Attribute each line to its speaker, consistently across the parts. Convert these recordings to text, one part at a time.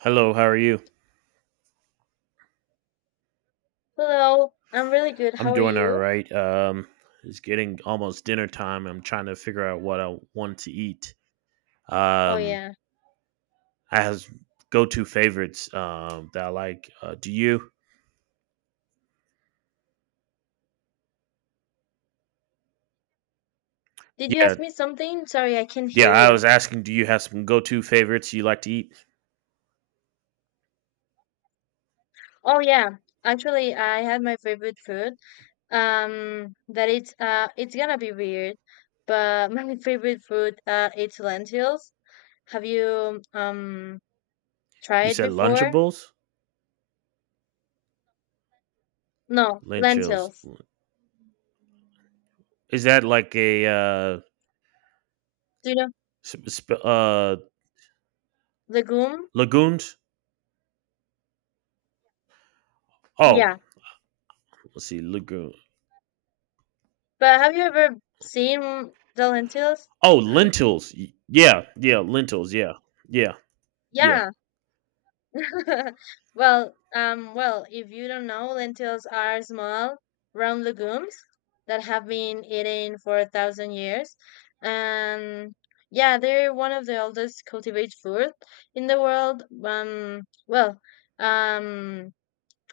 Speaker 1: Hello, how are you?
Speaker 2: Hello, I'm really good.
Speaker 1: I'm
Speaker 2: How are
Speaker 1: doing all
Speaker 2: you?
Speaker 1: right. It's getting almost dinner time. I'm trying to figure out what I want to eat.
Speaker 2: Oh,
Speaker 1: Um,
Speaker 2: yeah.
Speaker 1: I have go-to favorites that I like. Do you?
Speaker 2: Did you
Speaker 1: Yeah,
Speaker 2: ask me something? Sorry, I can't
Speaker 1: yeah.
Speaker 2: hear
Speaker 1: I
Speaker 2: you.
Speaker 1: was asking, do you have some go-to favorites you like to eat?
Speaker 2: Oh, yeah. Actually, I had my favorite food. That it's gonna be weird, but my favorite food, it's lentils. Have you
Speaker 1: You
Speaker 2: tried
Speaker 1: said
Speaker 2: before?
Speaker 1: Lunchables,
Speaker 2: No,
Speaker 1: Lunchables.
Speaker 2: lentils.
Speaker 1: Is that like a
Speaker 2: Do you know
Speaker 1: sp- sp- uh,
Speaker 2: legume?
Speaker 1: lagoons? Oh,
Speaker 2: Yeah.
Speaker 1: let's see, lagoon.
Speaker 2: But have you ever seen the lentils?
Speaker 1: Oh, lentils. Yeah, yeah, lentils. Yeah, yeah, yeah.
Speaker 2: Yeah. Well, if you don't know, lentils are small, round legumes that have been eaten for 1,000 years, and yeah, they're one of the oldest cultivated food in the world. Um,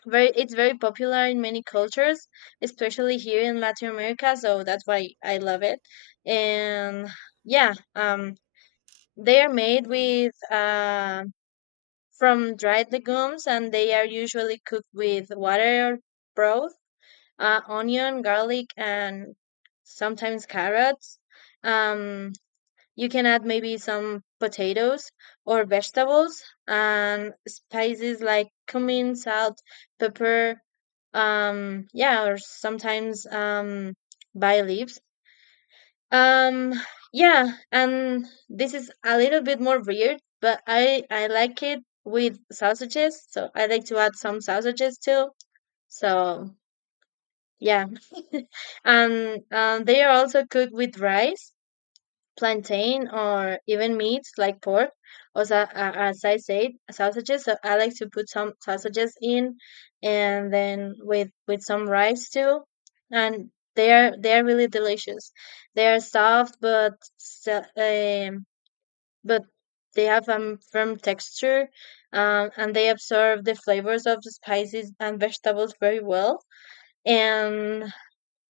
Speaker 2: it's very popular in many cultures, especially here in Latin America. So that's why I love it, and yeah, they are made with from dried legumes, and they are usually cooked with water or broth, onion, garlic, and sometimes carrots. Um, you can add maybe some potatoes or vegetables and spices like cumin, salt, pepper, yeah, or sometimes, bay leaves. Um, yeah, and this is a little bit more weird, but I like it with sausages, so I like to add some sausages too. So yeah. And they are also cooked with rice, plantain, or even meats like pork. Also, as I said, sausages. So I like to put some sausages in, and then with some rice too, and they are really delicious. They are soft, but they have a firm texture, and they absorb the flavors of the spices and vegetables very well. And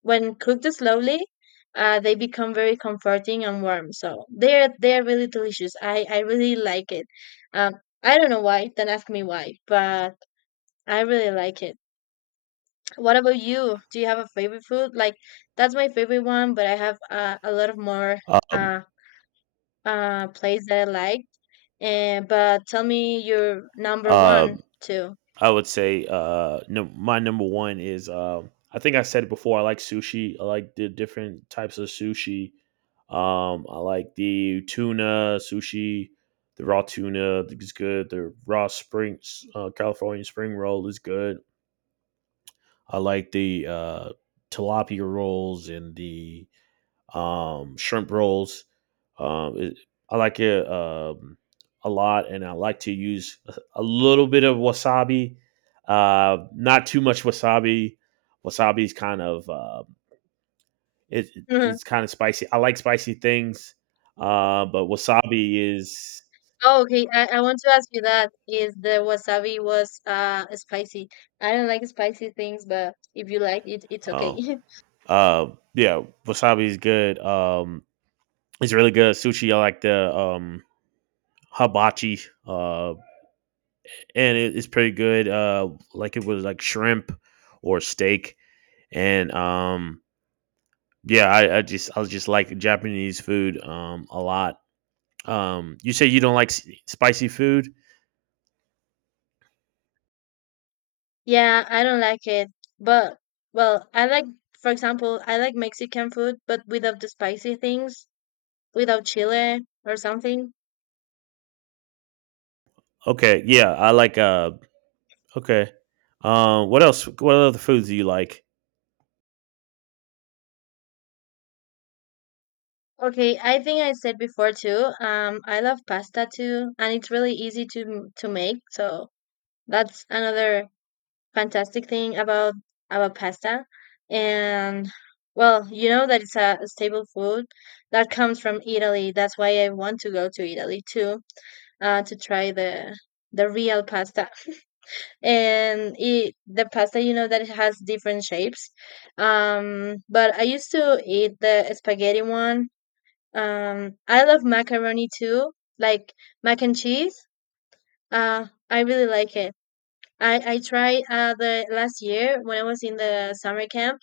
Speaker 2: when cooked slowly, they become very comforting and warm. So they're really delicious. I really like it. Um, I don't know why. Don't ask me why, but I really like it. What about you? Do you have a favorite food? Like, that's my favorite one, but I have, a lot of more
Speaker 1: Um,
Speaker 2: uh plays that I like. And but tell me your number one
Speaker 1: um,
Speaker 2: too.
Speaker 1: I would say no, my number one is I think I said it before, I like sushi. I like the different types of sushi. I like the tuna sushi, the raw tuna is good. The raw spring California spring roll is good. I like the tilapia rolls and the shrimp rolls. Um, it, I like it a lot, and I like to use a little bit of wasabi. Not too much wasabi. Wasabi is kind of it, it's kind of spicy. I like spicy things, but wasabi is
Speaker 2: Oh, okay. I want to ask you that is the wasabi was spicy. I don't like spicy things, but if you like it, it's okay.
Speaker 1: oh uh, yeah, wasabi is good. It's really good sushi. I like the hibachi. Uh, and it's pretty good. Like it was like shrimp or steak, and yeah, I just like Japanese food a lot. You say you don't like spicy food.
Speaker 2: Yeah, I don't like it. But well, I like for example, I like Mexican food, but without the spicy things, without chile or something.
Speaker 1: Okay, yeah, I like okay. What else? What other foods do you like?
Speaker 2: Okay, I think I said before too. I love pasta too, and it's really easy to to make. So that's another fantastic thing about pasta, and, well, you know that it's a staple food that comes from Italy. That's why I want to go to Italy too, to try the real pasta. And the pasta, you know that it has different shapes. But I used to eat the spaghetti one. I love macaroni too, like mac and cheese. I really like it. I tried, the last year when I was in the summer camp.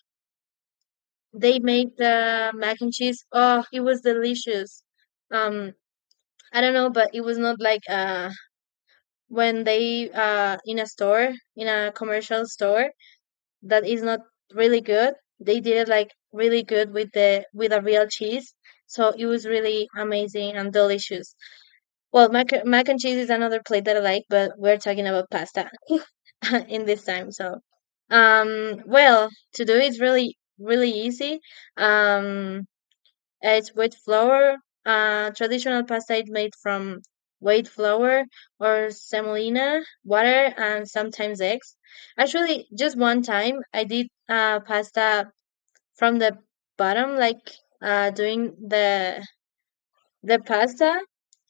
Speaker 2: They made the mac and cheese. Oh, it was delicious. Um, I don't know, but it was not like, when they, in a store, in a commercial store, that is not really good. They did it like really good with the with a real cheese. So it was really amazing and delicious. Well, mac and cheese is another plate that I like, but we're talking about pasta in this time. So, um, well, to do it's really, really easy. Um, it's wheat flour. Traditional pasta is made from wheat flour or semolina, water, and sometimes eggs. Actually, just one time I did, pasta from the bottom, like, doing the pasta,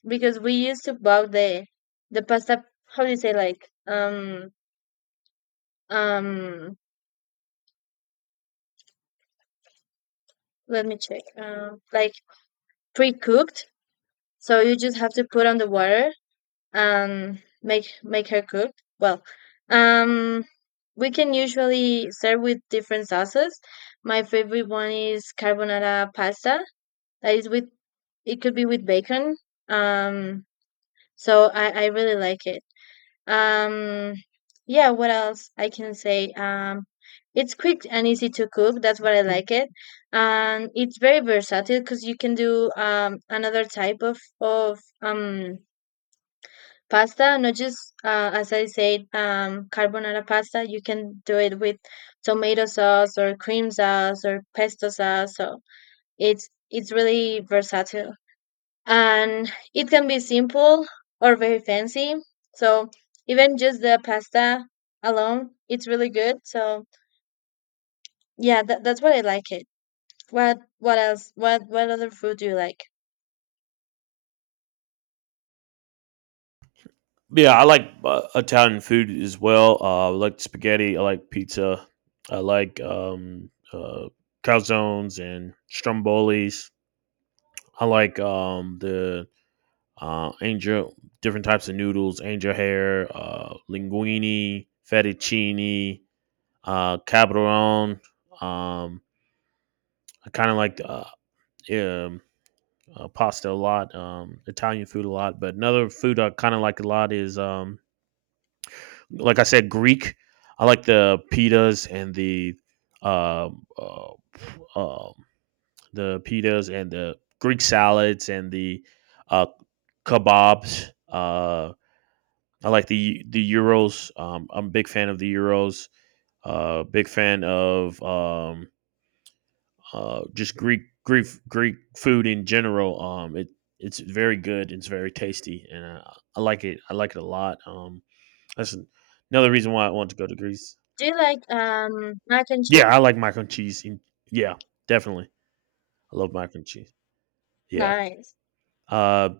Speaker 2: because we used to buy the pasta. How do you say, like, um um let me check. Like pre-cooked, so you just have to put on the water and make her cook. Well, um, we can usually serve with different sauces. My favorite one is carbonara pasta. That is with, it could be with bacon. Um, so I really like it. Um, yeah, what else I can say? It's quick and easy to cook. That's what I like it, and it's very versatile because you can do, another type of pasta, not just, as I said, carbonara pasta. You can do it with tomato sauce or cream sauce or pesto sauce. So it's really versatile, and it can be simple or very fancy. So even just the pasta alone, it's really good. So yeah, that, that's what I like it. What else? What other food do you like?
Speaker 1: Yeah, I like Italian food as well. I like spaghetti. I like pizza. I like calzones and strombolis. I like uh, angel, different types of noodles, angel hair, linguine, fettuccine, cabron. Um, I kind of like um, pasta a lot, Italian food a lot. But another food I kind of like a lot is like I said, Greek. I like the pitas and the uh, uh, uh, Greek salads and the uh, kebabs. I like the euros. I'm a big fan of the euros. Big fan of just Greek food in general. It's very good. It's very tasty, and I like it. I like it a lot. That's another reason why I want to go to Greece.
Speaker 2: Do you like mac and cheese?
Speaker 1: Yeah, I like mac and cheese. Yeah, definitely. I love mac and cheese. Yeah.
Speaker 2: Nice.
Speaker 1: Uh,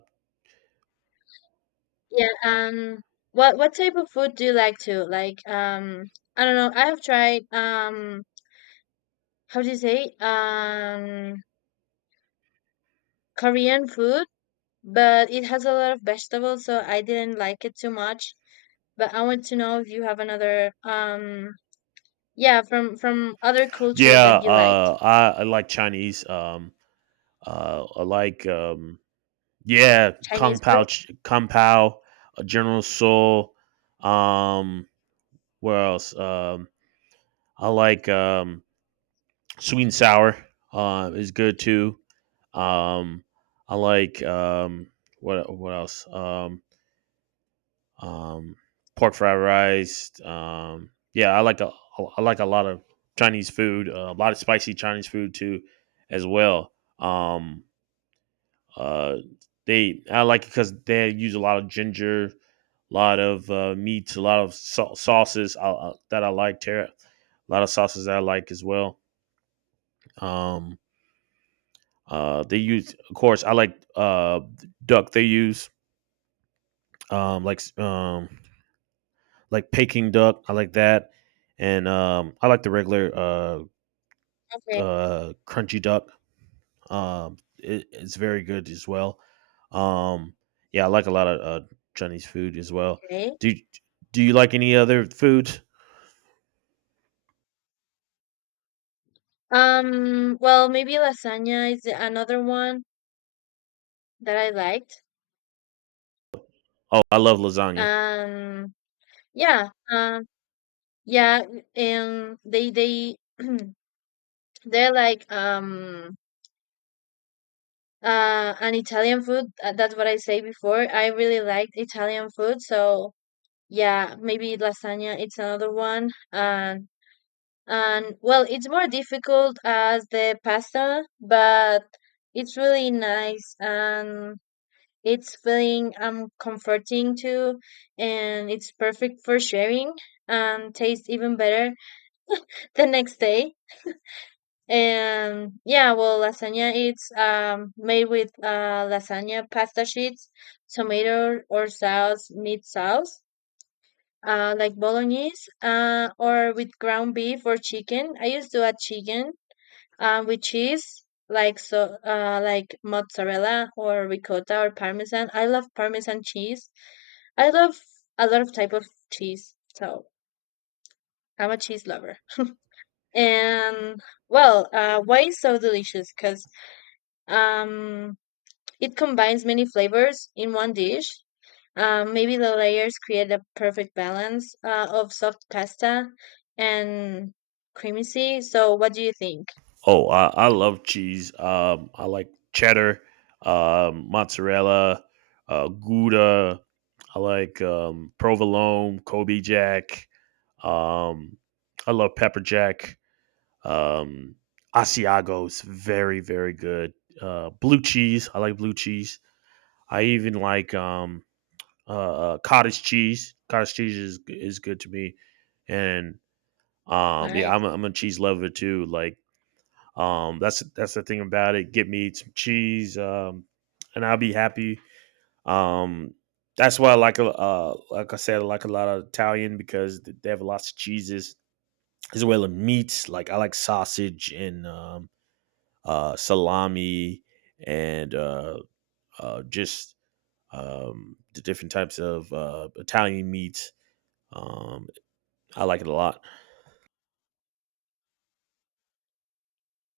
Speaker 2: Yeah. What type of food do you like to like? I don't know. I have tried, how do you say, Korean food, but it has a lot of vegetables, so I didn't like it too much. But I want to know if you have another, yeah, from other culture
Speaker 1: yeah.
Speaker 2: that you liked.
Speaker 1: I like Chinese. I like yeah,
Speaker 2: Chinese food.
Speaker 1: kung pao, General Soul. Um, where else? I like sweet and sour. Is good too. Um, I like what else? Um, pork fried rice. Yeah, I like a lot of Chinese food, a lot of spicy Chinese food too, as well. Um, uh, they I like it because they use a lot of ginger, a lot of meats, a lot of sauces that I like. Tara, a lot of sauces that I like as well. Um, they use, of course, I like duck. They use um, like um, like Peking duck. I like that, and I like the regular
Speaker 2: Okay,
Speaker 1: crunchy duck. It's very good as well. Um, yeah, I like a lot of Chinese food as well.
Speaker 2: okay.
Speaker 1: Do do you like any other foods?
Speaker 2: Well, maybe lasagna is another one that I liked.
Speaker 1: Oh, I love lasagna.
Speaker 2: Um yeah. Yeah, and they're like, an Italian food. That's what I say before. I really liked Italian food, so yeah, maybe lasagna it's another one. Uh, and well, it's more difficult as the pasta, but it's really nice, and it's feeling, comforting too, and it's perfect for sharing, and tastes even better the next day. And yeah, well, lasagna, it's made with, lasagna pasta sheets, tomato or sauce, meat sauce, like bolognese, or with ground beef or chicken. I used to add chicken. With cheese, like mozzarella or ricotta or parmesan. I love parmesan cheese. I love a lot of type of cheese. So I'm a cheese lover. And, well, why it's so delicious? Because, um, it combines many flavors in one dish. Maybe the layers create a perfect balance, of soft pasta and creamy. So, what do you think?
Speaker 1: Oh, I love cheese. I like cheddar, mozzarella, Gouda. I like provolone, Kobe Jack. Um, I love pepper jack. Um, Asiago's very very good. Blue cheese. I like blue cheese. I even like cottage cheese. Cottage cheese is good to me, and yeah,
Speaker 2: Nice,
Speaker 1: I'm a cheese lover too. Like that's the thing about it. Get me some cheese, and I'll be happy. Um, that's why like I said, I like a lot of Italian because they have lots of cheeses as well as meats. Like I like sausage and salami and just the different types of Italian meats. Um, I like it a lot.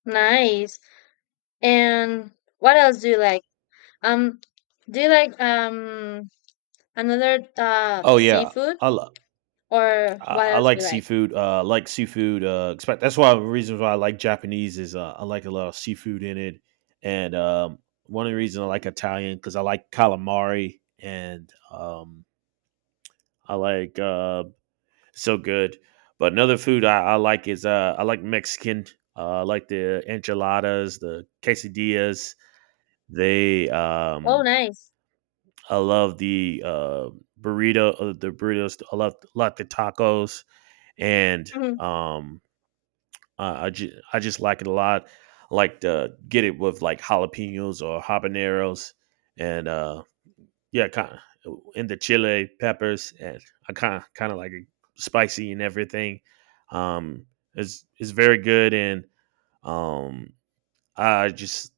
Speaker 2: nice. And what else do you like? Um, do you like another
Speaker 1: Oh yeah,
Speaker 2: seafood,
Speaker 1: I,
Speaker 2: or what
Speaker 1: I
Speaker 2: else
Speaker 1: like
Speaker 2: do you like?
Speaker 1: seafood. I like seafood. Expect that's why the reasons why I like Japanese is I like a lot of seafood in it, and one of the reasons I like Italian because I like calamari and I like so good. But another food I like is I like Mexican. I like the enchiladas, the quesadillas. They
Speaker 2: Oh, nice.
Speaker 1: I love the the burritos. I love, love the tacos and um uh, I just like it a lot. I like to get it with like jalapenos or habaneros, and yeah, kind of in the chili peppers, and I kind of like it spicy and everything. Um, it's very good, and um, I just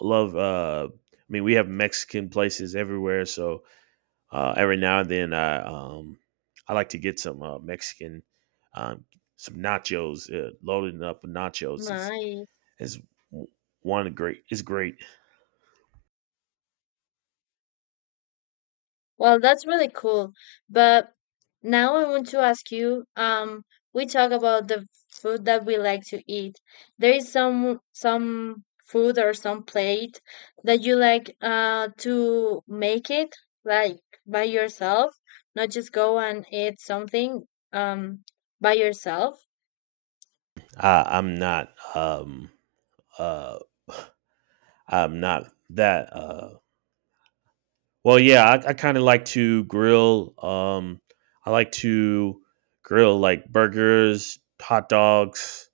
Speaker 1: love. I mean, we have Mexican places everywhere, so every now and then I like to get some Mexican um, some nachos, loading up with nachos. It's
Speaker 2: Nice.
Speaker 1: is one great is great.
Speaker 2: Well, that's really cool. But now I want to ask you, we talk about the food that we like to eat. There is some food or some plate that you like, to make it, like, by yourself, not just go and eat something, um by yourself.
Speaker 1: I, I'm not um uh I'm not that well, yeah, I kind of like to grill I like to grill like burgers, hot dogs,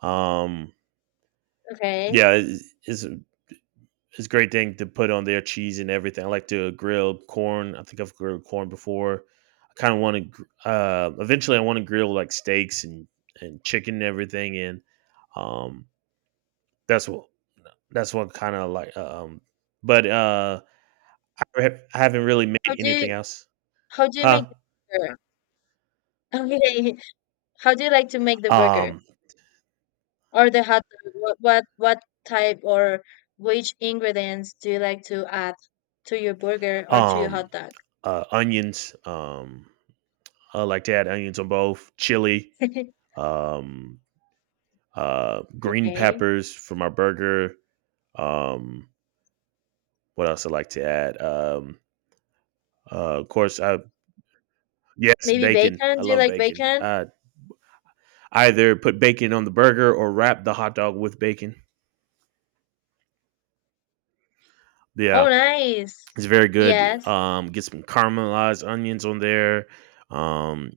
Speaker 1: um
Speaker 2: Okay.
Speaker 1: yeah, it's a great thing to put on there, cheese and everything. I like to grill corn. I think I've grilled corn before. I kind of want to. Eventually, I want to grill like steaks and chicken and everything. And um, that's what that's what kind of like. But uh, I, ha- I haven't really
Speaker 2: How
Speaker 1: made
Speaker 2: do
Speaker 1: anything
Speaker 2: you
Speaker 1: else,
Speaker 2: how do you make
Speaker 1: huh?
Speaker 2: the burger? Okay. How do you like to make the burger?
Speaker 1: Um,
Speaker 2: Or the hot dog, what what type or which ingredients do you like to add to your burger or to your
Speaker 1: um,
Speaker 2: hot dog?
Speaker 1: Onions. I like to add onions on both, chili. Um, Green
Speaker 2: Okay.
Speaker 1: peppers for my burger. Um, What else I like to add? Uh, of course, I, yes,
Speaker 2: Maybe
Speaker 1: bacon.
Speaker 2: bacon?
Speaker 1: I
Speaker 2: Do you
Speaker 1: love
Speaker 2: like
Speaker 1: bacon.
Speaker 2: bacon?
Speaker 1: Either put bacon on the burger or wrap the hot dog with bacon. Yeah,
Speaker 2: Oh, nice.
Speaker 1: it's very good.
Speaker 2: Yes,
Speaker 1: Get some caramelized onions on there. Um,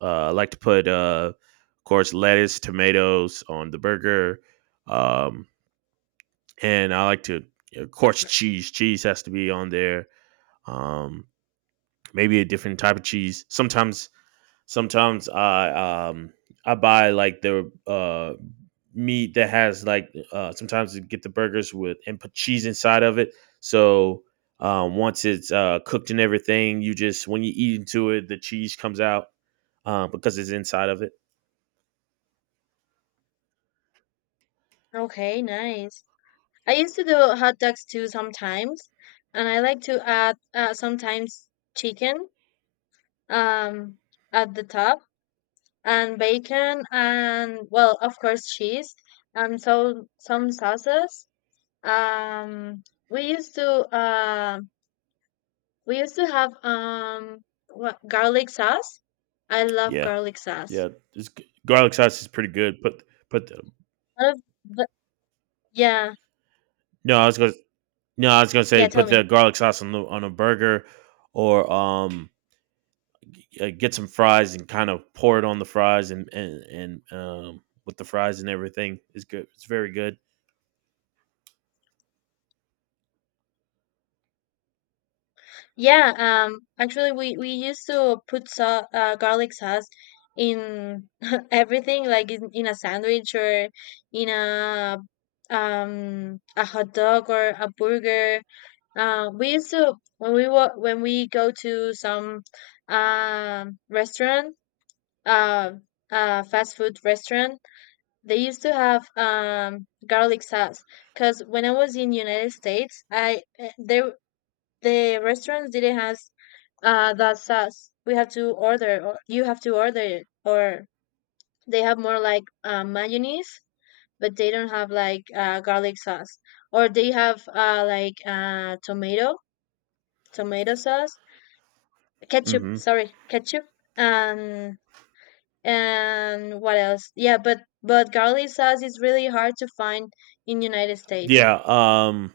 Speaker 1: I like to put, of course, lettuce, tomatoes on the burger. Um, and I like to, of
Speaker 2: of
Speaker 1: course,
Speaker 2: course.
Speaker 1: cheese. Cheese has to be on there. Um, maybe a different type of cheese. Sometimes I buy like the meat that has like sometimes you get the burgers with and put cheese inside of it. So once it's cooked and everything, you just when you eat into it, the cheese comes out because it's inside of it.
Speaker 2: Okay, nice. I used to do hot dogs too sometimes, and I like to add, sometimes chicken, um at the top, and bacon and, well, of course, cheese and so some sauces. Um, we used to um we used to have, what, garlic sauce. I love
Speaker 1: Yeah.
Speaker 2: garlic sauce.
Speaker 1: Yeah. Garlic sauce is pretty good. Put the,
Speaker 2: I love the, yeah,
Speaker 1: no, I was going to no, I was going to
Speaker 2: yeah.
Speaker 1: say
Speaker 2: Tell
Speaker 1: put the
Speaker 2: me.
Speaker 1: garlic sauce on the on a burger or get some fries and kind of pour it on the fries and with the fries and everything is good. It's very good.
Speaker 2: Yeah. Actually, we used to put, garlic sauce in everything, like, in a sandwich or in a hot dog or a burger. We used to, when when we go to some, restaurant, uh, a fast food restaurant, they used to have, garlic sauce. Because when I was in United States, there the restaurants didn't have, that sauce. We have to order, or you have to order it, or they have more like, mayonnaise, but they don't have like, garlic sauce, or they have, like, tomato, sauce, ketchup.
Speaker 1: Hmm.
Speaker 2: Sorry, ketchup. And And what else? Yeah, but garlic sauce is really hard to find in United States.
Speaker 1: Yeah. Um.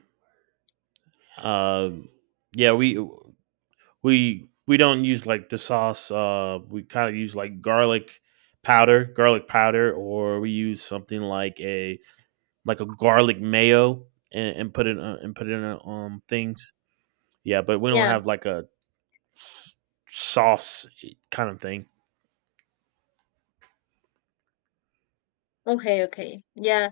Speaker 1: Um. Yeah. We don't use like the sauce. Uh, we kind of use like garlic powder, or we use something like a garlic mayo and put it in things. Yeah, but we don't
Speaker 2: Yeah.
Speaker 1: have like a s- sauce kind of thing.
Speaker 2: Okay, okay. Yeah.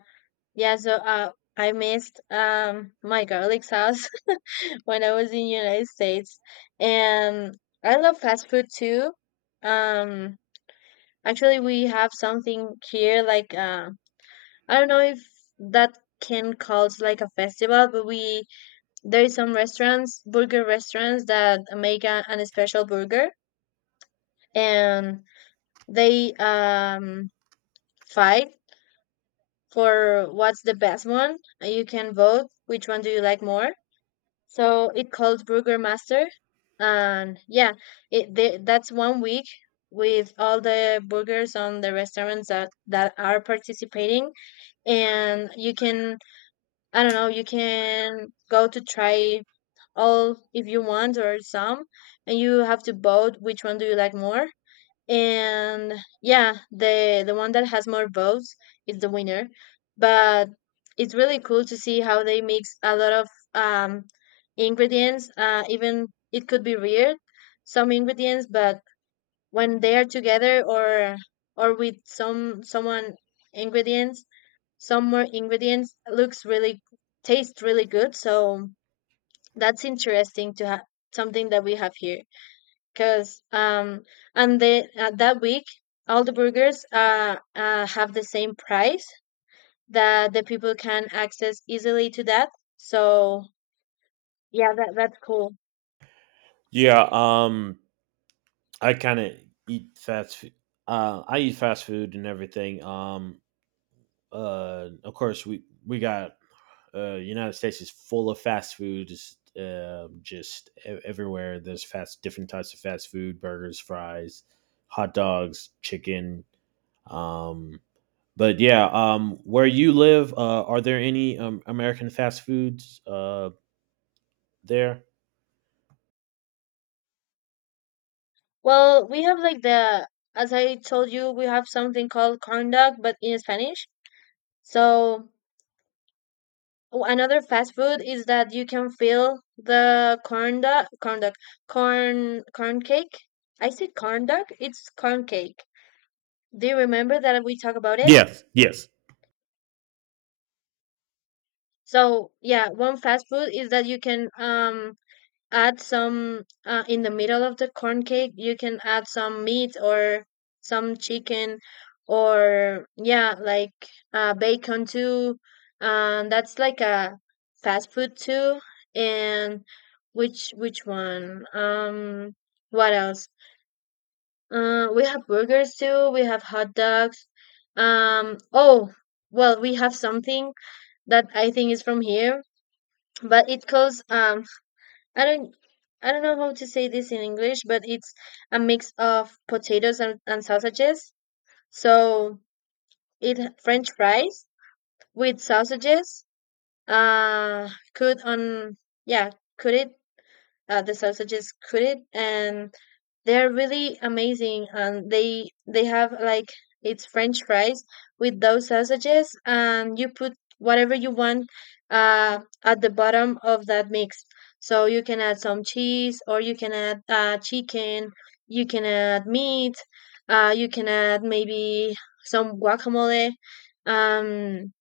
Speaker 2: Yeah, I missed, my garlic sauce when I was in United States. And I love fast food too. Um Actually, we have something here, like, I don't know if that can calls like a festival, but we there is some restaurants, burger restaurants that make an special burger, and they, fight for what's the best one. And you can vote which one do you like more. So it called Burgermaster, and yeah, that's one week with all the burgers on the restaurants that are participating, and you can I don't know, you can go to try all if you want, or some, and you have to vote which one do you like more. And yeah, the one that has more votes is the winner. But it's really cool to see how they mix a lot of um ingredients, even it could be weird some ingredients, but when they are together or with some someone ingredients, some more ingredients looks really, tastes really good. So that's interesting to have something that we have here. Cause, and then that week, all the burgers have the same price that the people can access easily to that. So yeah, that's cool.
Speaker 1: Yeah. Um, I kind of eat fast food. I eat fast food and everything. Of course, we got United States is full of fast food. Just, everywhere. There's fast, different types of fast food: burgers, fries, hot dogs, chicken. Um, but yeah, where you live, are there any American fast foods there?
Speaker 2: Well, we have like the, as I told you, we have something called corn dog, but in Spanish. So oh, another fast food is that you can fill the corn dog, corn cake. I said corn dog. It's corn cake. Do you remember that we talked about it?
Speaker 1: Yes, yes,
Speaker 2: So yeah, one fast food is that you can add some in the middle of the corn cake. You can add some meat or some chicken, or yeah, like bacon too. That's like a fast food too. And which one? What else? We have burgers too. We have hot dogs. Oh, well, we have something that I think is from here, but it calls I don't, I don't know how to say this in English, but it's a mix of potatoes and sausages. So it French fries with sausages, could on yeah, could it the sausages coated, and they're really amazing, and they have like, it's french fries with those sausages, and you put whatever you want at the bottom of that mix. So you can add some cheese, or you can add chicken, you can add meat, you can add maybe some guacamole, um,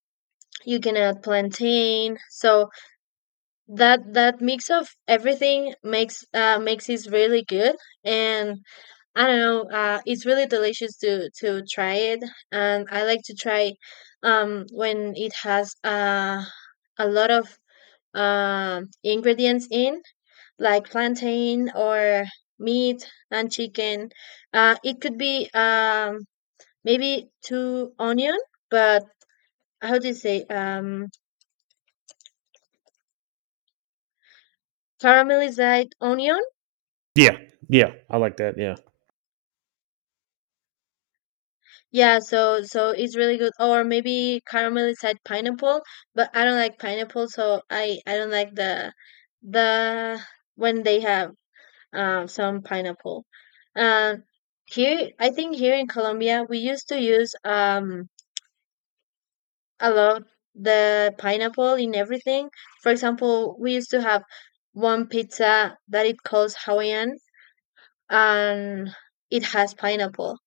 Speaker 2: you can add plantain. So that mix of everything makes makes it really good. And I don't know, it's really delicious to try it. And I like to try when it has a lot of ingredients in, like plantain or meat and chicken. It could be maybe two onion, but how do you say caramelized onion?
Speaker 1: yeah. Yeah, I like that. Yeah.
Speaker 2: Yeah, so so it's really good. Or maybe caramelized pineapple, but I don't like pineapple, so I don't like the, when they have some pineapple. Um, here, I think here in Colombia we used to use a lot the pineapple in everything. For example, we used to have one pizza that it calls Hawaiian, and it has pineapple.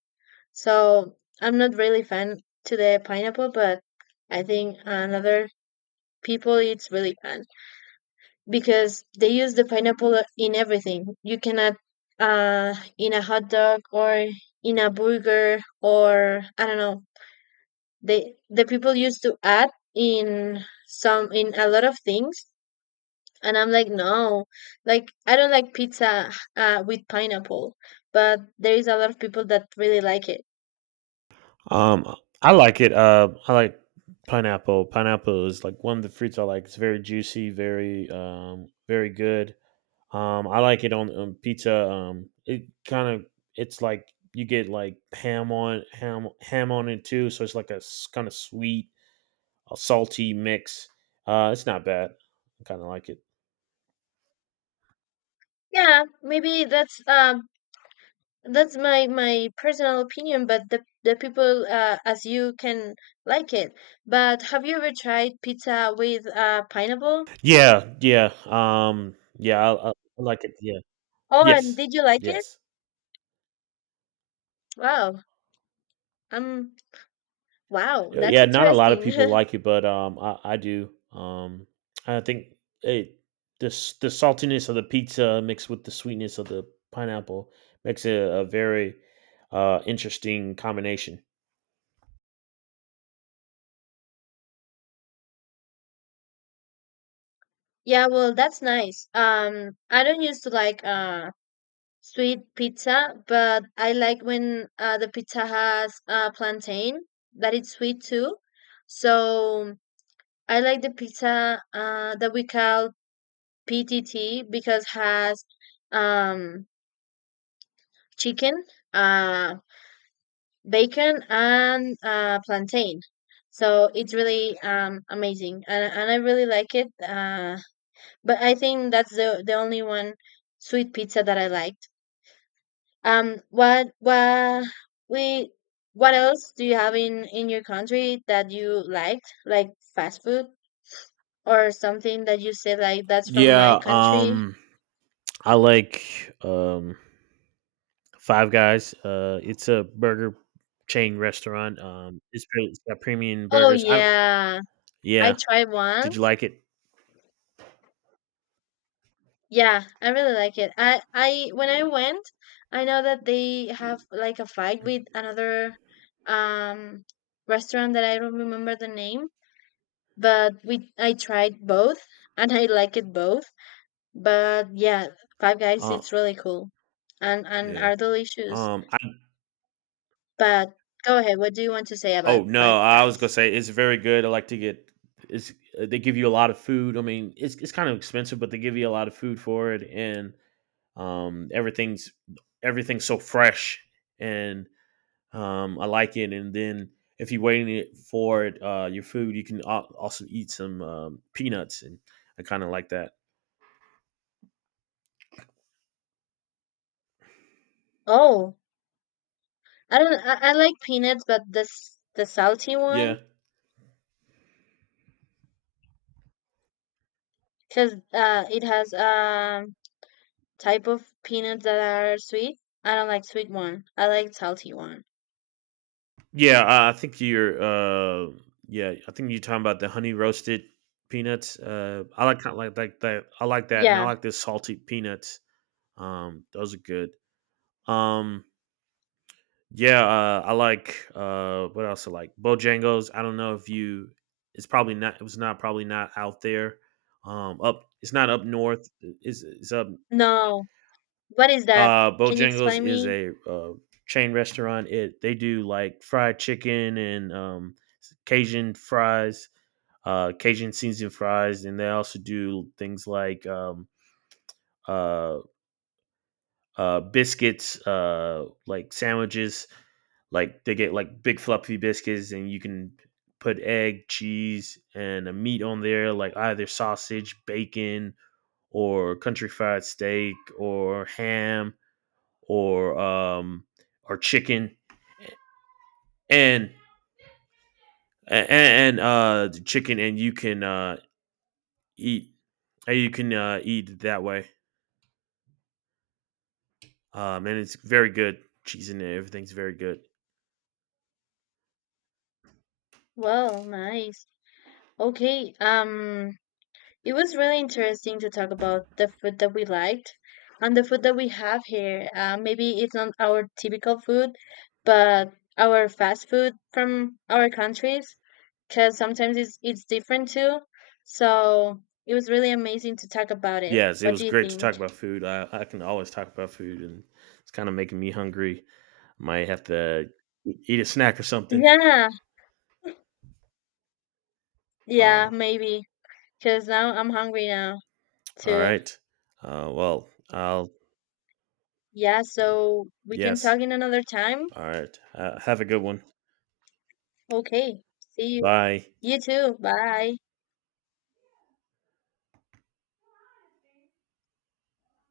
Speaker 2: So I'm not really fan to the pineapple, but I think another people it's really fan because they use the pineapple in everything. You cannot, in a hot dog, or in a burger, or I don't know. They, the people used to add in some, in a lot of things, and I'm like no. Like I don't like pizza with pineapple, but there is a lot of people that really like it.
Speaker 1: Um, I like it. I like pineapple. Pineapple is like one of the fruits I like. It's very juicy, very very good. I like it on pizza. It kind of it's like you get like ham on ham on it too, so it's like a kind of sweet, a salty mix. It's not bad. I kind of like it.
Speaker 2: Yeah, maybe that's my personal opinion, but the people, as you can, like it. But have you ever tried pizza with pineapple?
Speaker 1: Yeah, yeah. Yeah. I like it. Yeah.
Speaker 2: Oh, and
Speaker 1: Yes.
Speaker 2: did you like it?
Speaker 1: Yes.
Speaker 2: Wow. um wow, that's
Speaker 1: Yeah, not a lot of
Speaker 2: interesting.
Speaker 1: people like it, but I do. I think it the the saltiness of the pizza mixed with the sweetness of the pineapple makes it a very interesting combination.
Speaker 2: Yeah, well, that's nice. I don't used to like sweet pizza, but I like when the pizza has plantain, that it's sweet too. So I like the pizza that we call PTT because has um, chicken, uh, bacon, and plantain. So it's really amazing, and I really like it. But I think that's the only one sweet pizza that I liked. What we, what else do you have in your country that you liked, like fast food, or something that you say like that's from my
Speaker 1: Yeah.
Speaker 2: country?
Speaker 1: I like Five Guys. It's a burger chain restaurant. It's got premium
Speaker 2: Oh
Speaker 1: burgers. I don't.
Speaker 2: yeah, I
Speaker 1: Yeah.
Speaker 2: tried one.
Speaker 1: Did you like it?
Speaker 2: Yeah, I really like it. I when I went, I know that they have like a fight with another um restaurant that I don't remember the name, but we I tried both, and I like it both. But yeah, Five Guys
Speaker 1: Uh,
Speaker 2: it's really cool, and
Speaker 1: yeah.
Speaker 2: are delicious.
Speaker 1: Um,
Speaker 2: But go ahead, what do you want to say about
Speaker 1: oh,
Speaker 2: Five
Speaker 1: no, I was gonna
Speaker 2: Guys?
Speaker 1: say it's very good. I like to get it's they give you a lot of food. I mean, it's kind of expensive, but they give you a lot of food for it, and um, everything's everything's so fresh, and I like it. And then if you're waiting it for it, your food, you can also eat some peanuts, and I kind of like that.
Speaker 2: Oh, I don't, I like peanuts, but this the salty one,
Speaker 1: Yeah.
Speaker 2: because it has type of peanuts that are sweet. I don't like sweet one. I like salty one.
Speaker 1: Yeah, I think you're. Yeah, I think you're talking about the honey roasted peanuts. I like like that. I like that, and I
Speaker 2: Yeah.
Speaker 1: like the salted peanuts. Those are good. Um, yeah, I like. What else I like? Bojangles. I don't know if you. It's probably not. It was not probably not out there. Up. It's not up north. Is It's up.
Speaker 2: No. What is that? Can you
Speaker 1: Bojangles
Speaker 2: explain
Speaker 1: is
Speaker 2: me?
Speaker 1: a chain restaurant. It, they do like fried chicken and Cajun fries, Cajun seasoned fries, and they also do things like uh, biscuits, like sandwiches. Like they get like big fluffy biscuits, and you can put egg, cheese, and a meat on there, like either sausage, bacon, or country fried steak, or ham or um or chicken and chicken and you can eat and you can eat it that way. Um, and it's very good. Cheese in it, everything's very good.
Speaker 2: Well, nice. Okay. It was really interesting to talk about the food that we liked and the food that we have here. Maybe it's not our typical food, but our fast food from our countries, because sometimes it's different too. So it was really amazing to talk about it.
Speaker 1: Yes, it
Speaker 2: What do
Speaker 1: was
Speaker 2: you
Speaker 1: great to talk
Speaker 2: think?
Speaker 1: about food. I can always talk about food and it's kind of making me hungry. Might have to eat a snack or something.
Speaker 2: Yeah.
Speaker 1: Uh
Speaker 2: Yeah, maybe. Because now I'm hungry now,
Speaker 1: all
Speaker 2: too.
Speaker 1: right. Well, I'll
Speaker 2: Yeah, so we can
Speaker 1: Yes.
Speaker 2: talk in another time?
Speaker 1: All right. Have a good one.
Speaker 2: Okay. See you.
Speaker 1: Bye.
Speaker 2: You too. Bye.